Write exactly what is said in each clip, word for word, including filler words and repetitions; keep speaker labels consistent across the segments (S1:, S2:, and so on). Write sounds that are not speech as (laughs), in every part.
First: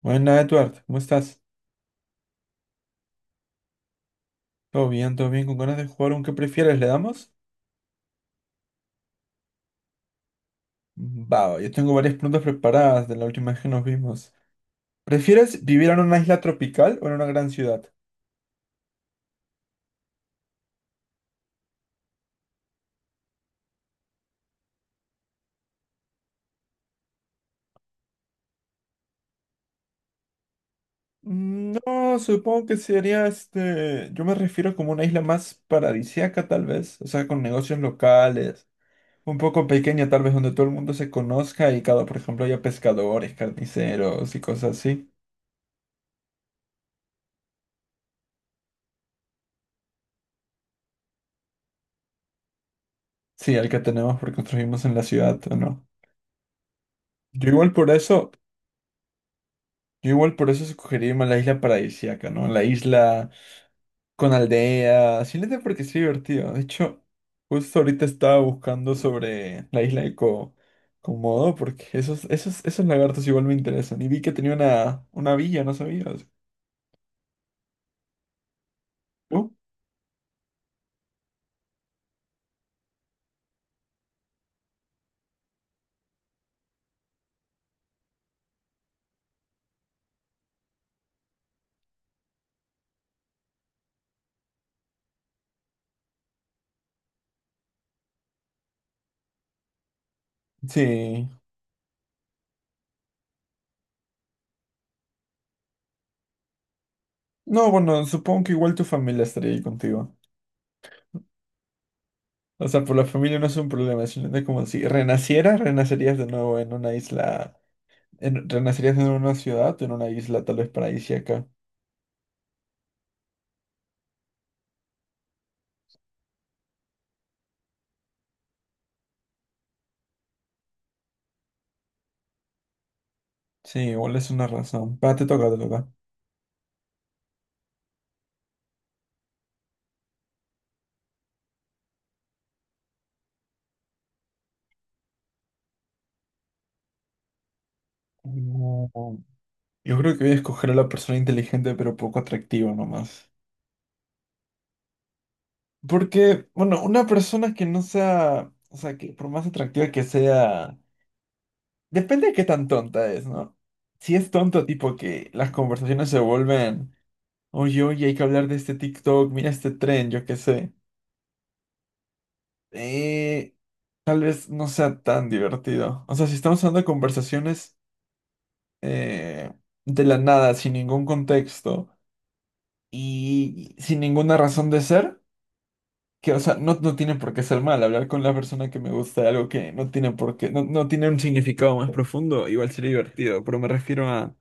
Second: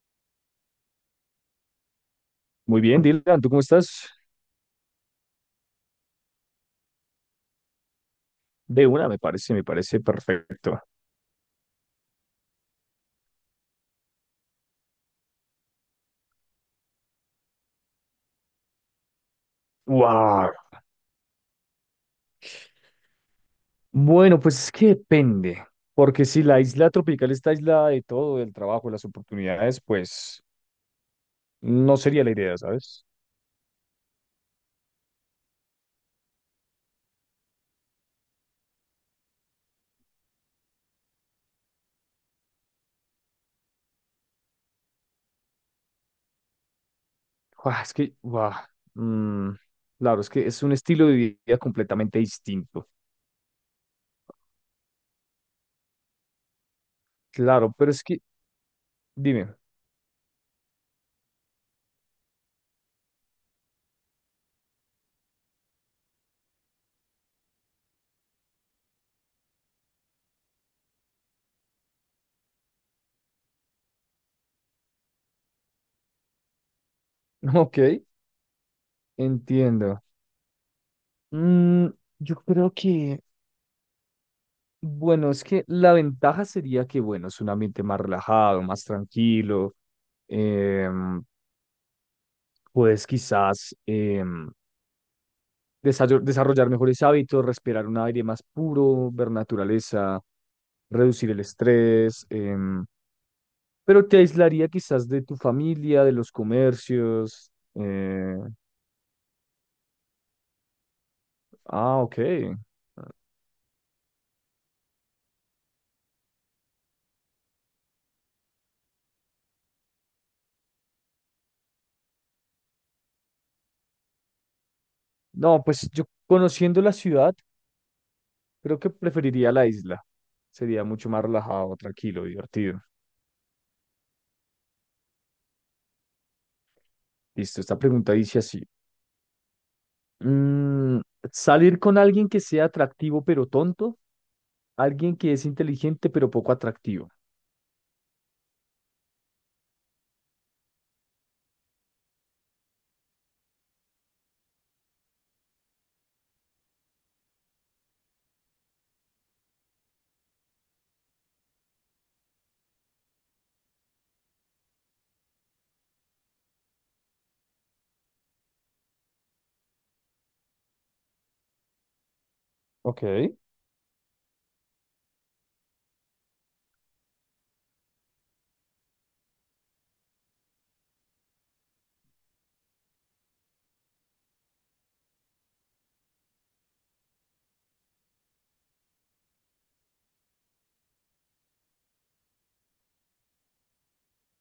S1: Buenas, Edward, ¿cómo estás?
S2: Muy bien, Dylan, ¿tú cómo estás?
S1: Todo bien, todo bien, con ganas de jugar un qué prefieres, ¿le damos?
S2: De una, me parece, me parece perfecto.
S1: Va, yo tengo varias preguntas preparadas de la última vez que nos vimos. ¿Prefieres vivir en una isla tropical o en una gran ciudad?
S2: Wow. Bueno, pues es que depende, porque si la isla tropical está aislada de todo, del trabajo, de las oportunidades, pues
S1: Mm,
S2: no
S1: No,
S2: sería la idea,
S1: supongo que
S2: ¿sabes?
S1: sería este. Yo me refiero como una isla más paradisíaca, tal vez. O sea, con negocios locales. Un poco pequeña, tal vez, donde todo el mundo se conozca y cada, por ejemplo, haya pescadores, carniceros y cosas así.
S2: Guau, es que, guau, mm, claro, es que es un estilo de vida completamente distinto.
S1: Sí, el que tenemos porque construimos en la ciudad, ¿o no? Yo
S2: Claro,
S1: igual por
S2: pero es que,
S1: eso.
S2: dime.
S1: Yo igual por eso escogería más la isla paradisíaca, ¿no? La isla con aldea, simplemente porque es divertido. De hecho, justo ahorita estaba buscando sobre la isla de Co Komodo, porque esos, esos, esos lagartos igual me interesan. Y vi que tenía una, una villa, ¿no sabías?
S2: (laughs) Ok,
S1: ¿Tú?
S2: entiendo. Mm, yo creo que, bueno, es que la ventaja sería que, bueno, es un ambiente más relajado, más tranquilo. em, Puedes quizás em, desayo- desarrollar mejores hábitos, respirar un aire más puro, ver naturaleza,
S1: Sí.
S2: reducir el estrés, em, pero te aislaría quizás de tu familia, de los comercios.
S1: No, bueno,
S2: eh,
S1: supongo que igual tu familia estaría ahí contigo.
S2: Ah, ok.
S1: O sea, por la familia no es un problema, simplemente como si renacieras, renacerías de nuevo en una isla, en- renacerías en una ciudad, en una isla tal vez paradisíaca.
S2: No, pues yo conociendo la ciudad, creo que preferiría la isla. Sería mucho más relajado, tranquilo, divertido.
S1: Sí, igual es una razón. Va, te toca, te toca.
S2: Listo, esta pregunta dice así. mm, ¿Salir con alguien que sea atractivo pero tonto? ¿Alguien que es inteligente pero poco atractivo?
S1: Mm, Yo creo que voy a escoger a la persona inteligente pero poco atractiva nomás. Porque, bueno, una persona que no sea, o sea, que por más atractiva que sea, depende de qué tan tonta es, ¿no? Si es tonto, tipo que las conversaciones se vuelven, oye, oye, hay que hablar de este TikTok, mira este tren, yo qué sé.
S2: Ok.
S1: Eh, tal vez no sea tan divertido. O sea, si estamos hablando de conversaciones eh, de la nada, sin ningún contexto. Y sin ninguna razón de ser, que, o sea, no, no tiene por qué ser mal. Hablar con la persona que me gusta de algo que no tiene por qué, no, no tiene un significado más profundo, igual sería divertido, pero me refiero a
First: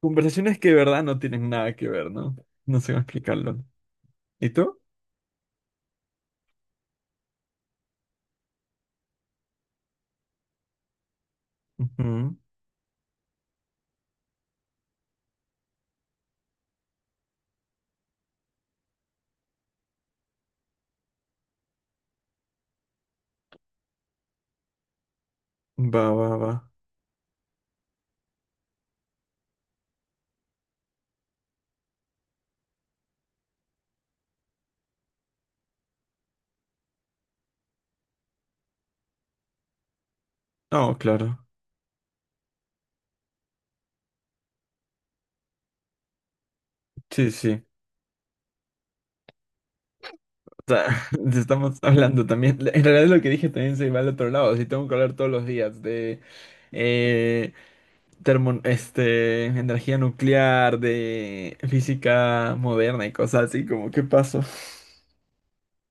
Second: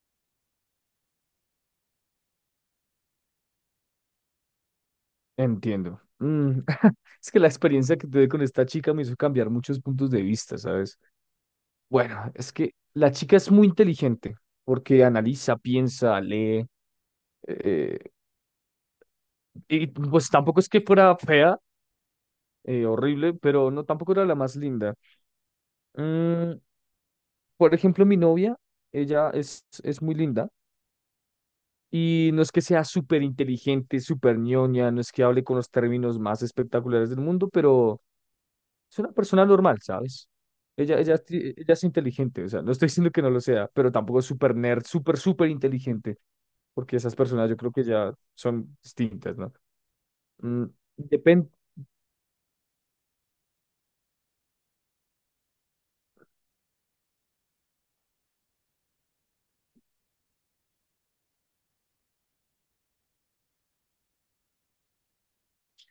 S1: conversaciones que de verdad no tienen nada que ver, ¿no? No sé cómo explicarlo. ¿Y tú?
S2: Entiendo. Mm, (laughs) es que la experiencia que tuve con esta chica me hizo cambiar muchos puntos de vista, ¿sabes? Bueno,
S1: Ujú.
S2: es que la chica es muy inteligente porque analiza, piensa, lee. eh, y pues tampoco es que fuera fea, eh, horrible, pero no tampoco era la más linda.
S1: Va, va, va.
S2: Mm, por ejemplo, mi novia, ella es, es muy linda. Y no es que sea súper inteligente, súper ñoña, no es que hable con los términos más espectaculares del mundo, pero es una persona normal, ¿sabes?
S1: No,
S2: Ella, ella, es
S1: claro.
S2: ti- ella es inteligente, o sea, no estoy diciendo que no lo sea, pero tampoco es súper nerd, súper, súper inteligente, porque esas
S1: Sí,
S2: personas yo
S1: sí.
S2: creo que ya son distintas, ¿no?
S1: O
S2: Mm,
S1: sea, (laughs)
S2: depen-
S1: estamos hablando también. En realidad lo que dije también se va al otro lado. Si tengo que hablar todos los días de termo- este, energía nuclear, de física moderna y cosas así, como qué pasó. (laughs)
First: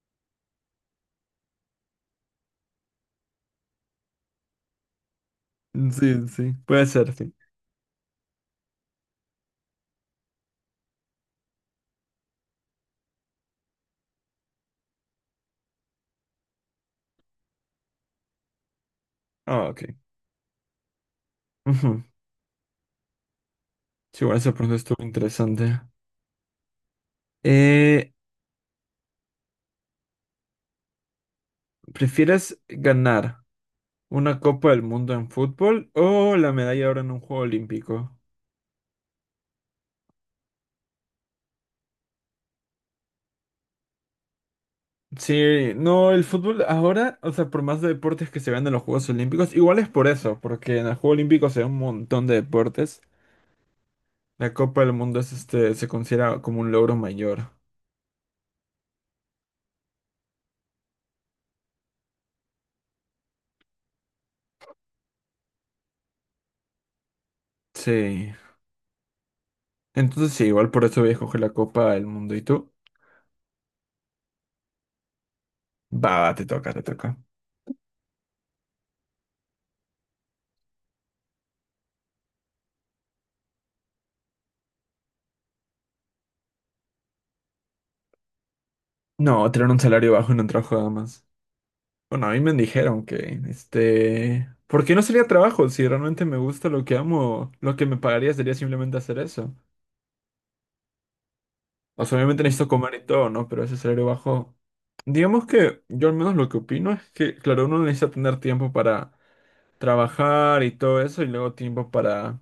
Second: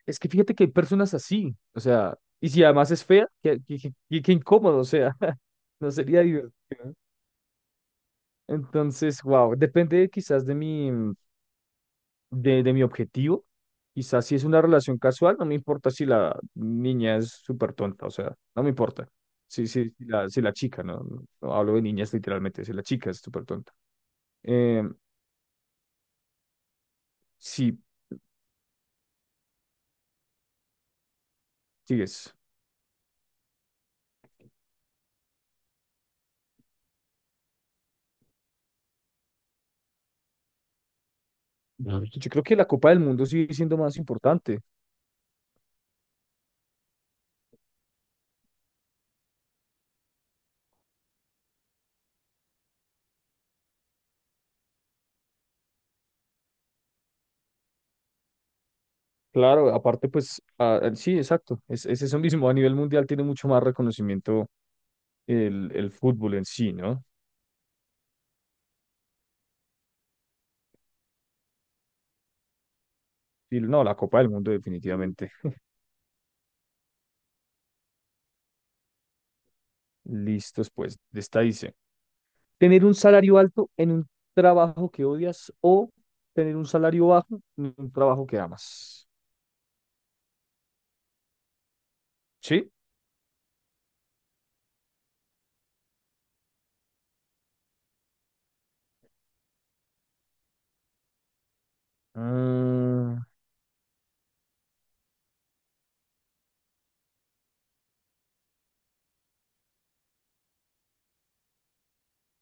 S2: es que fíjate que hay personas así, o sea, y si además es fea, qué, qué, qué- qué- qué incómodo, o sea, (laughs) no sería
S1: Sí, sí,
S2: divertido.
S1: puede
S2: ¿No?
S1: ser, sí.
S2: Entonces, wow, depende quizás de mi, de, de mi objetivo. Quizás si es una relación casual, no me importa si la niña es súper tonta, o sea, no me importa. Si,
S1: Ah, ok.
S2: si, si la, si la chica, no, no no hablo de
S1: Ujú.
S2: niñas literalmente, si la chica es súper tonta.
S1: Sí, bueno, esa pregunta
S2: Eh,
S1: estuvo interesante.
S2: sí,
S1: Eh,
S2: sigues.
S1: ¿prefieres ganar una Copa del Mundo en fútbol o la medalla ahora en un juego olímpico?
S2: Ujú. Yo creo que la Copa del Mundo sigue siendo más importante.
S1: Sí, no, el fútbol ahora, o sea, por más de deportes que se vean en los Juegos Olímpicos, igual es por eso, porque en el Juego Olímpico se ve un montón de deportes. La Copa del Mundo es este, se considera como un logro mayor.
S2: Claro, aparte, pues, ah, ah, sí, exacto. Es, es eso mismo. A nivel mundial tiene mucho más reconocimiento el, el fútbol en sí, ¿no?
S1: Sí. Entonces sí, igual por eso voy a escoger la Copa del Mundo. ¿Y tú?
S2: Y no, la Copa del Mundo definitivamente.
S1: Va, va, te toca, te toca.
S2: Listos, pues, de esta dice: tener un salario alto en un trabajo que odias o tener un salario bajo en un trabajo que amas.
S1: No, tener un salario bajo en un trabajo nada más. Bueno, a mí me
S2: Sí.
S1: dijeron que, este... ¿Por qué no sería trabajo? Si realmente me gusta lo que amo, lo que me pagaría sería simplemente hacer eso. O sea, obviamente necesito comer y
S2: Mm,
S1: todo, ¿no? Pero ese salario bajo... Digamos que yo al menos lo que opino es que, claro, uno necesita tener tiempo para trabajar y todo eso y luego tiempo para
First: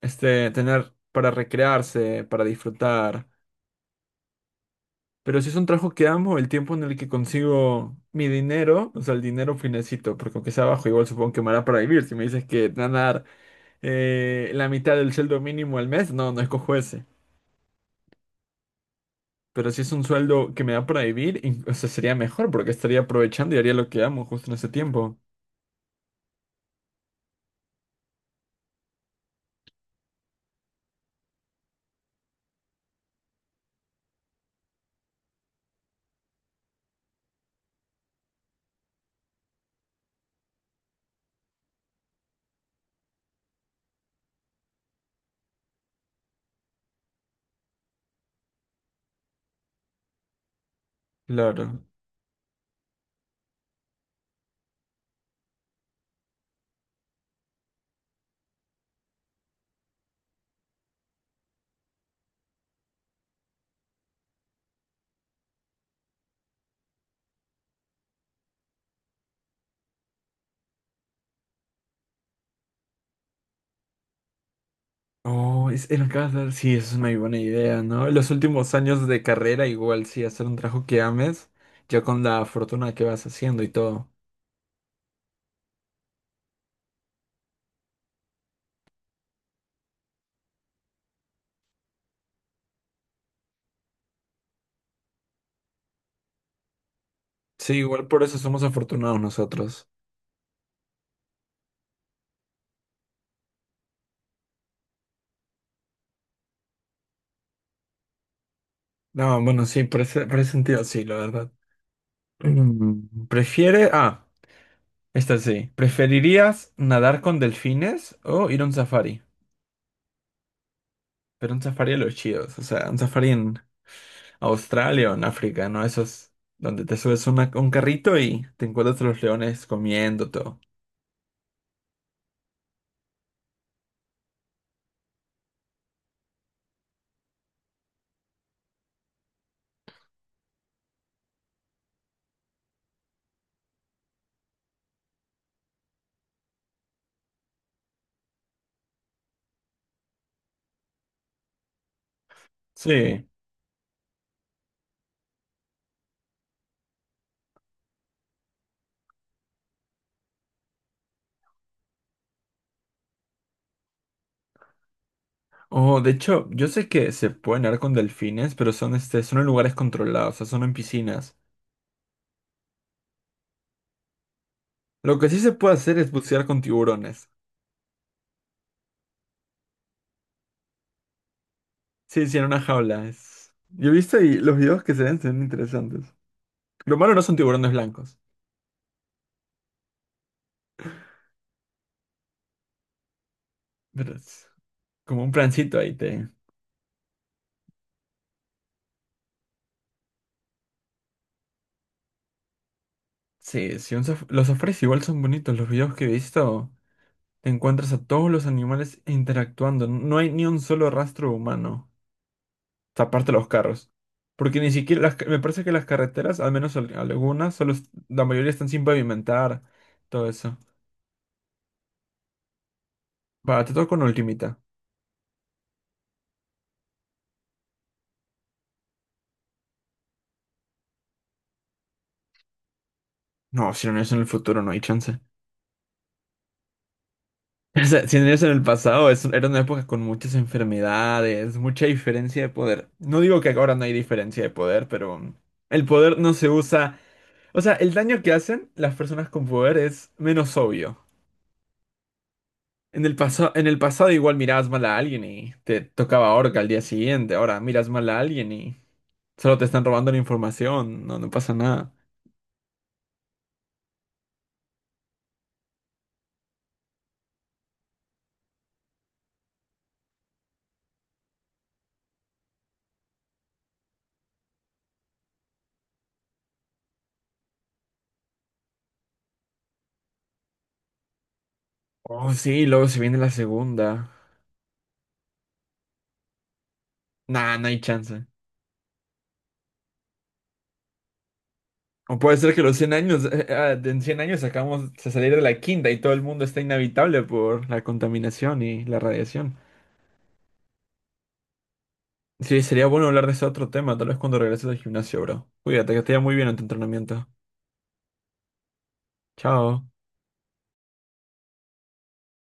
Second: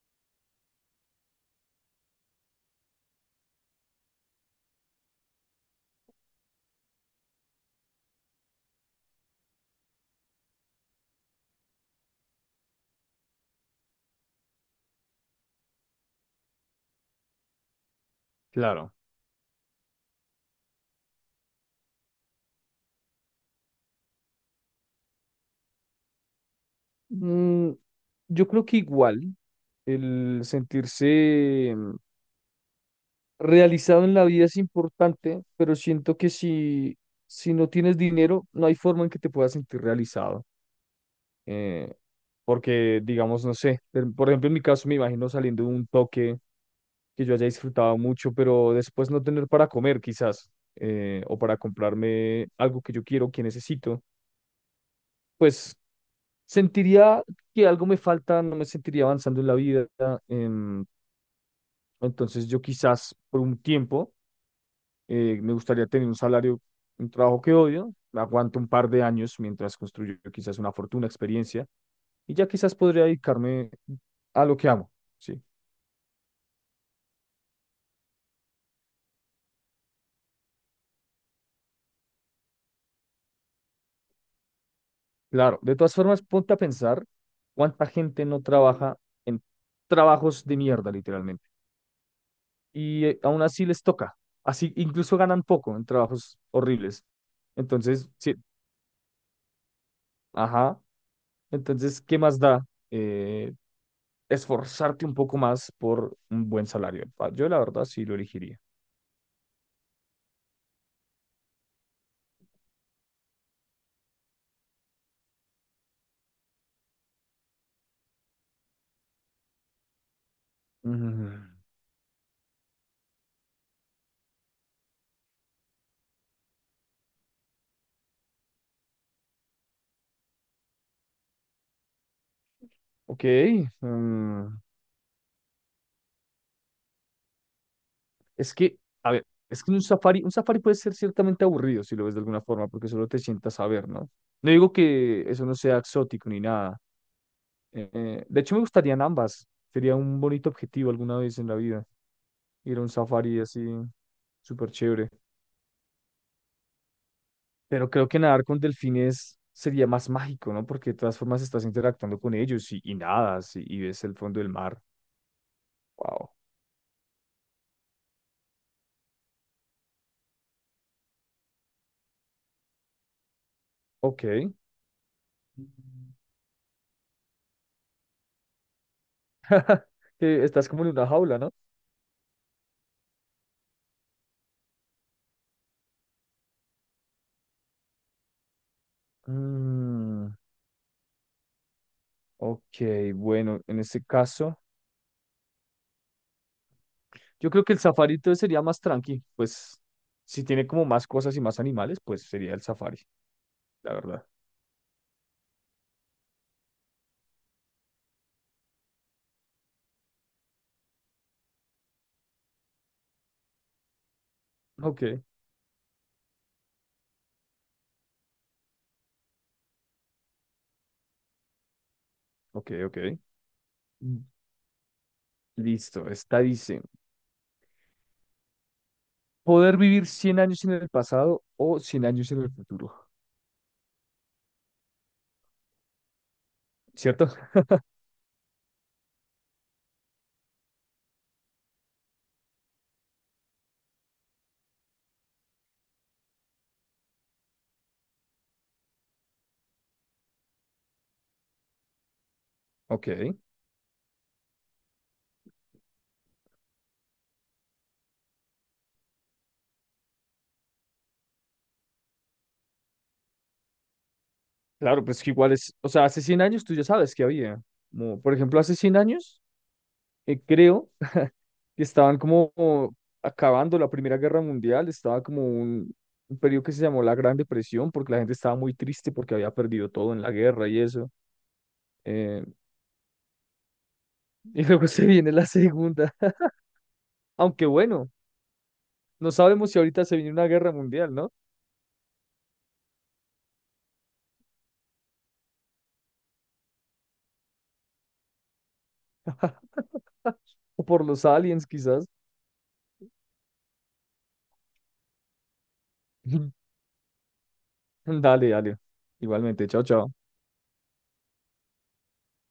S1: este, tener para recrearse, para disfrutar. Pero si es un trabajo que amo, el tiempo en el que consigo mi dinero, o sea, el dinero finecito, porque aunque sea bajo, igual supongo que me hará para vivir. Si me dices que te van a dar eh, la mitad del sueldo mínimo al mes, no, no escojo ese.
S2: claro.
S1: Pero si es un sueldo que me da para vivir, in- o sea, sería mejor porque estaría aprovechando y haría lo que amo justo en ese tiempo.
S2: Mm, yo creo que igual el sentirse mm, realizado en la vida es importante, pero siento que si, si no tienes dinero, no hay forma en que te puedas sentir realizado. eh, Porque, digamos, no sé, per- por ejemplo, en mi caso me imagino saliendo de un toque que yo haya disfrutado mucho, pero después no tener para comer quizás, eh, o para
S1: Claro.
S2: comprarme algo que yo quiero, que necesito, pues sentiría que algo me falta, no me sentiría avanzando en la vida. em, entonces yo quizás por un tiempo eh, me gustaría tener un salario, un trabajo que odio, aguanto un par de años mientras construyo quizás una fortuna, experiencia, y ya quizás podría dedicarme a lo que amo, ¿sí?
S1: Oh, es, era casa. Sí, eso es una buena idea, ¿no? Los últimos años de carrera, igual sí, hacer un trabajo que ames, ya con la fortuna que vas haciendo y todo.
S2: Claro, de todas formas, ponte a pensar cuánta gente no trabaja en trabajos de mierda, literalmente, y eh, aún así les toca, así incluso ganan poco en trabajos horribles.
S1: Sí, igual
S2: Entonces,
S1: por
S2: sí,
S1: eso somos afortunados nosotros.
S2: ajá, entonces, ¿qué más da eh, esforzarte un poco más por un buen salario? Ah, yo la verdad sí lo elegiría.
S1: No, bueno, sí, por ese, por ese sentido sí, la verdad. Mm, Prefiere. Ah, esta sí. ¿Preferirías nadar con delfines o ir a un safari? Pero
S2: Mm,
S1: un safari a los chidos, o sea, un safari en Australia o en África, ¿no? Esos donde te subes una- un carrito y te encuentras a los leones comiendo todo.
S2: ok, mm, es que, a ver, es que un safari, un safari puede ser ciertamente aburrido si lo ves de alguna forma, porque solo te sientas a ver, ¿no? No digo que eso no sea exótico ni nada. Eh, eh, de hecho, me gustarían ambas. Sería un bonito objetivo alguna vez en la vida, ir a un
S1: Sí.
S2: safari así, súper chévere. Pero creo que nadar con delfines sería más mágico, ¿no? Porque de todas formas estás interactuando con ellos y, y nadas y, y ves el fondo del mar.
S1: Oh, de
S2: Wow.
S1: hecho, yo sé que se puede nadar con delfines, pero son, este, son en lugares controlados, o sea, son en piscinas.
S2: Ok.
S1: Lo que sí se puede hacer es bucear con tiburones.
S2: (laughs) Eh, Estás como en una jaula, ¿no?
S1: Sí, sí, en una jaula. Es... Yo he visto y los videos que se ven son interesantes. Lo malo no son tiburones blancos,
S2: Mm. Ok, bueno, en este
S1: pero es
S2: caso,
S1: como un plancito ahí te...
S2: yo creo que el safari entonces sería más tranqui, pues si tiene como más cosas y más animales, pues sería el safari,
S1: Sí,
S2: la
S1: sí, un saf-
S2: verdad.
S1: los safaris igual son bonitos. Los videos que he visto, te encuentras a todos los animales interactuando. No hay ni un solo rastro humano. Taparte los carros. Porque ni siquiera,
S2: Ok,
S1: las ca- me parece que las carreteras, al menos al- algunas, solo, est- la mayoría están sin pavimentar, todo eso.
S2: ok, ok.
S1: Va, te toco con
S2: Mm,
S1: ultimita.
S2: Listo, esta dice: poder vivir cien años en el pasado o cien años en el futuro,
S1: No, si no es en el futuro, no hay chance.
S2: ¿cierto? (laughs)
S1: (laughs) O sea, si no es en el pasado, es, era una época con muchas enfermedades, mucha diferencia de poder. No digo que ahora no hay diferencia de poder, pero mm, el poder no se usa. O sea, el daño que hacen las personas con poder es menos obvio. En
S2: Ok,
S1: el pasado, en el pasado igual mirabas mal a alguien y te tocaba orca al día siguiente. Ahora miras mal a alguien y solo te están robando la información. No, no pasa nada.
S2: claro, pues que igual es, o sea, hace cien años tú ya sabes que había, como, por ejemplo, hace cien años, eh, creo que estaban como acabando la Primera Guerra Mundial, estaba como un, un periodo que se llamó la Gran Depresión, porque la gente estaba muy triste porque había perdido todo en la guerra y eso.
S1: Oh,
S2: eh,
S1: sí, luego se viene la segunda.
S2: y luego (laughs) se viene la segunda,
S1: Nah,
S2: aunque
S1: no hay
S2: bueno,
S1: chance.
S2: no sabemos si ahorita se viene una guerra mundial, ¿no?
S1: O puede ser que los cien años, eh, eh, ah, en cien años acabamos de salir de la quinta y todo el mundo está inhabitable por la contaminación y la radiación.
S2: O por los aliens quizás.
S1: Sí, sería bueno hablar de ese otro tema, tal vez cuando regreses al gimnasio, bro. Cuídate, que te vaya muy bien en tu
S2: (laughs)
S1: entrenamiento.
S2: Dale, dale. Igualmente, chao,
S1: Chao.
S2: chao.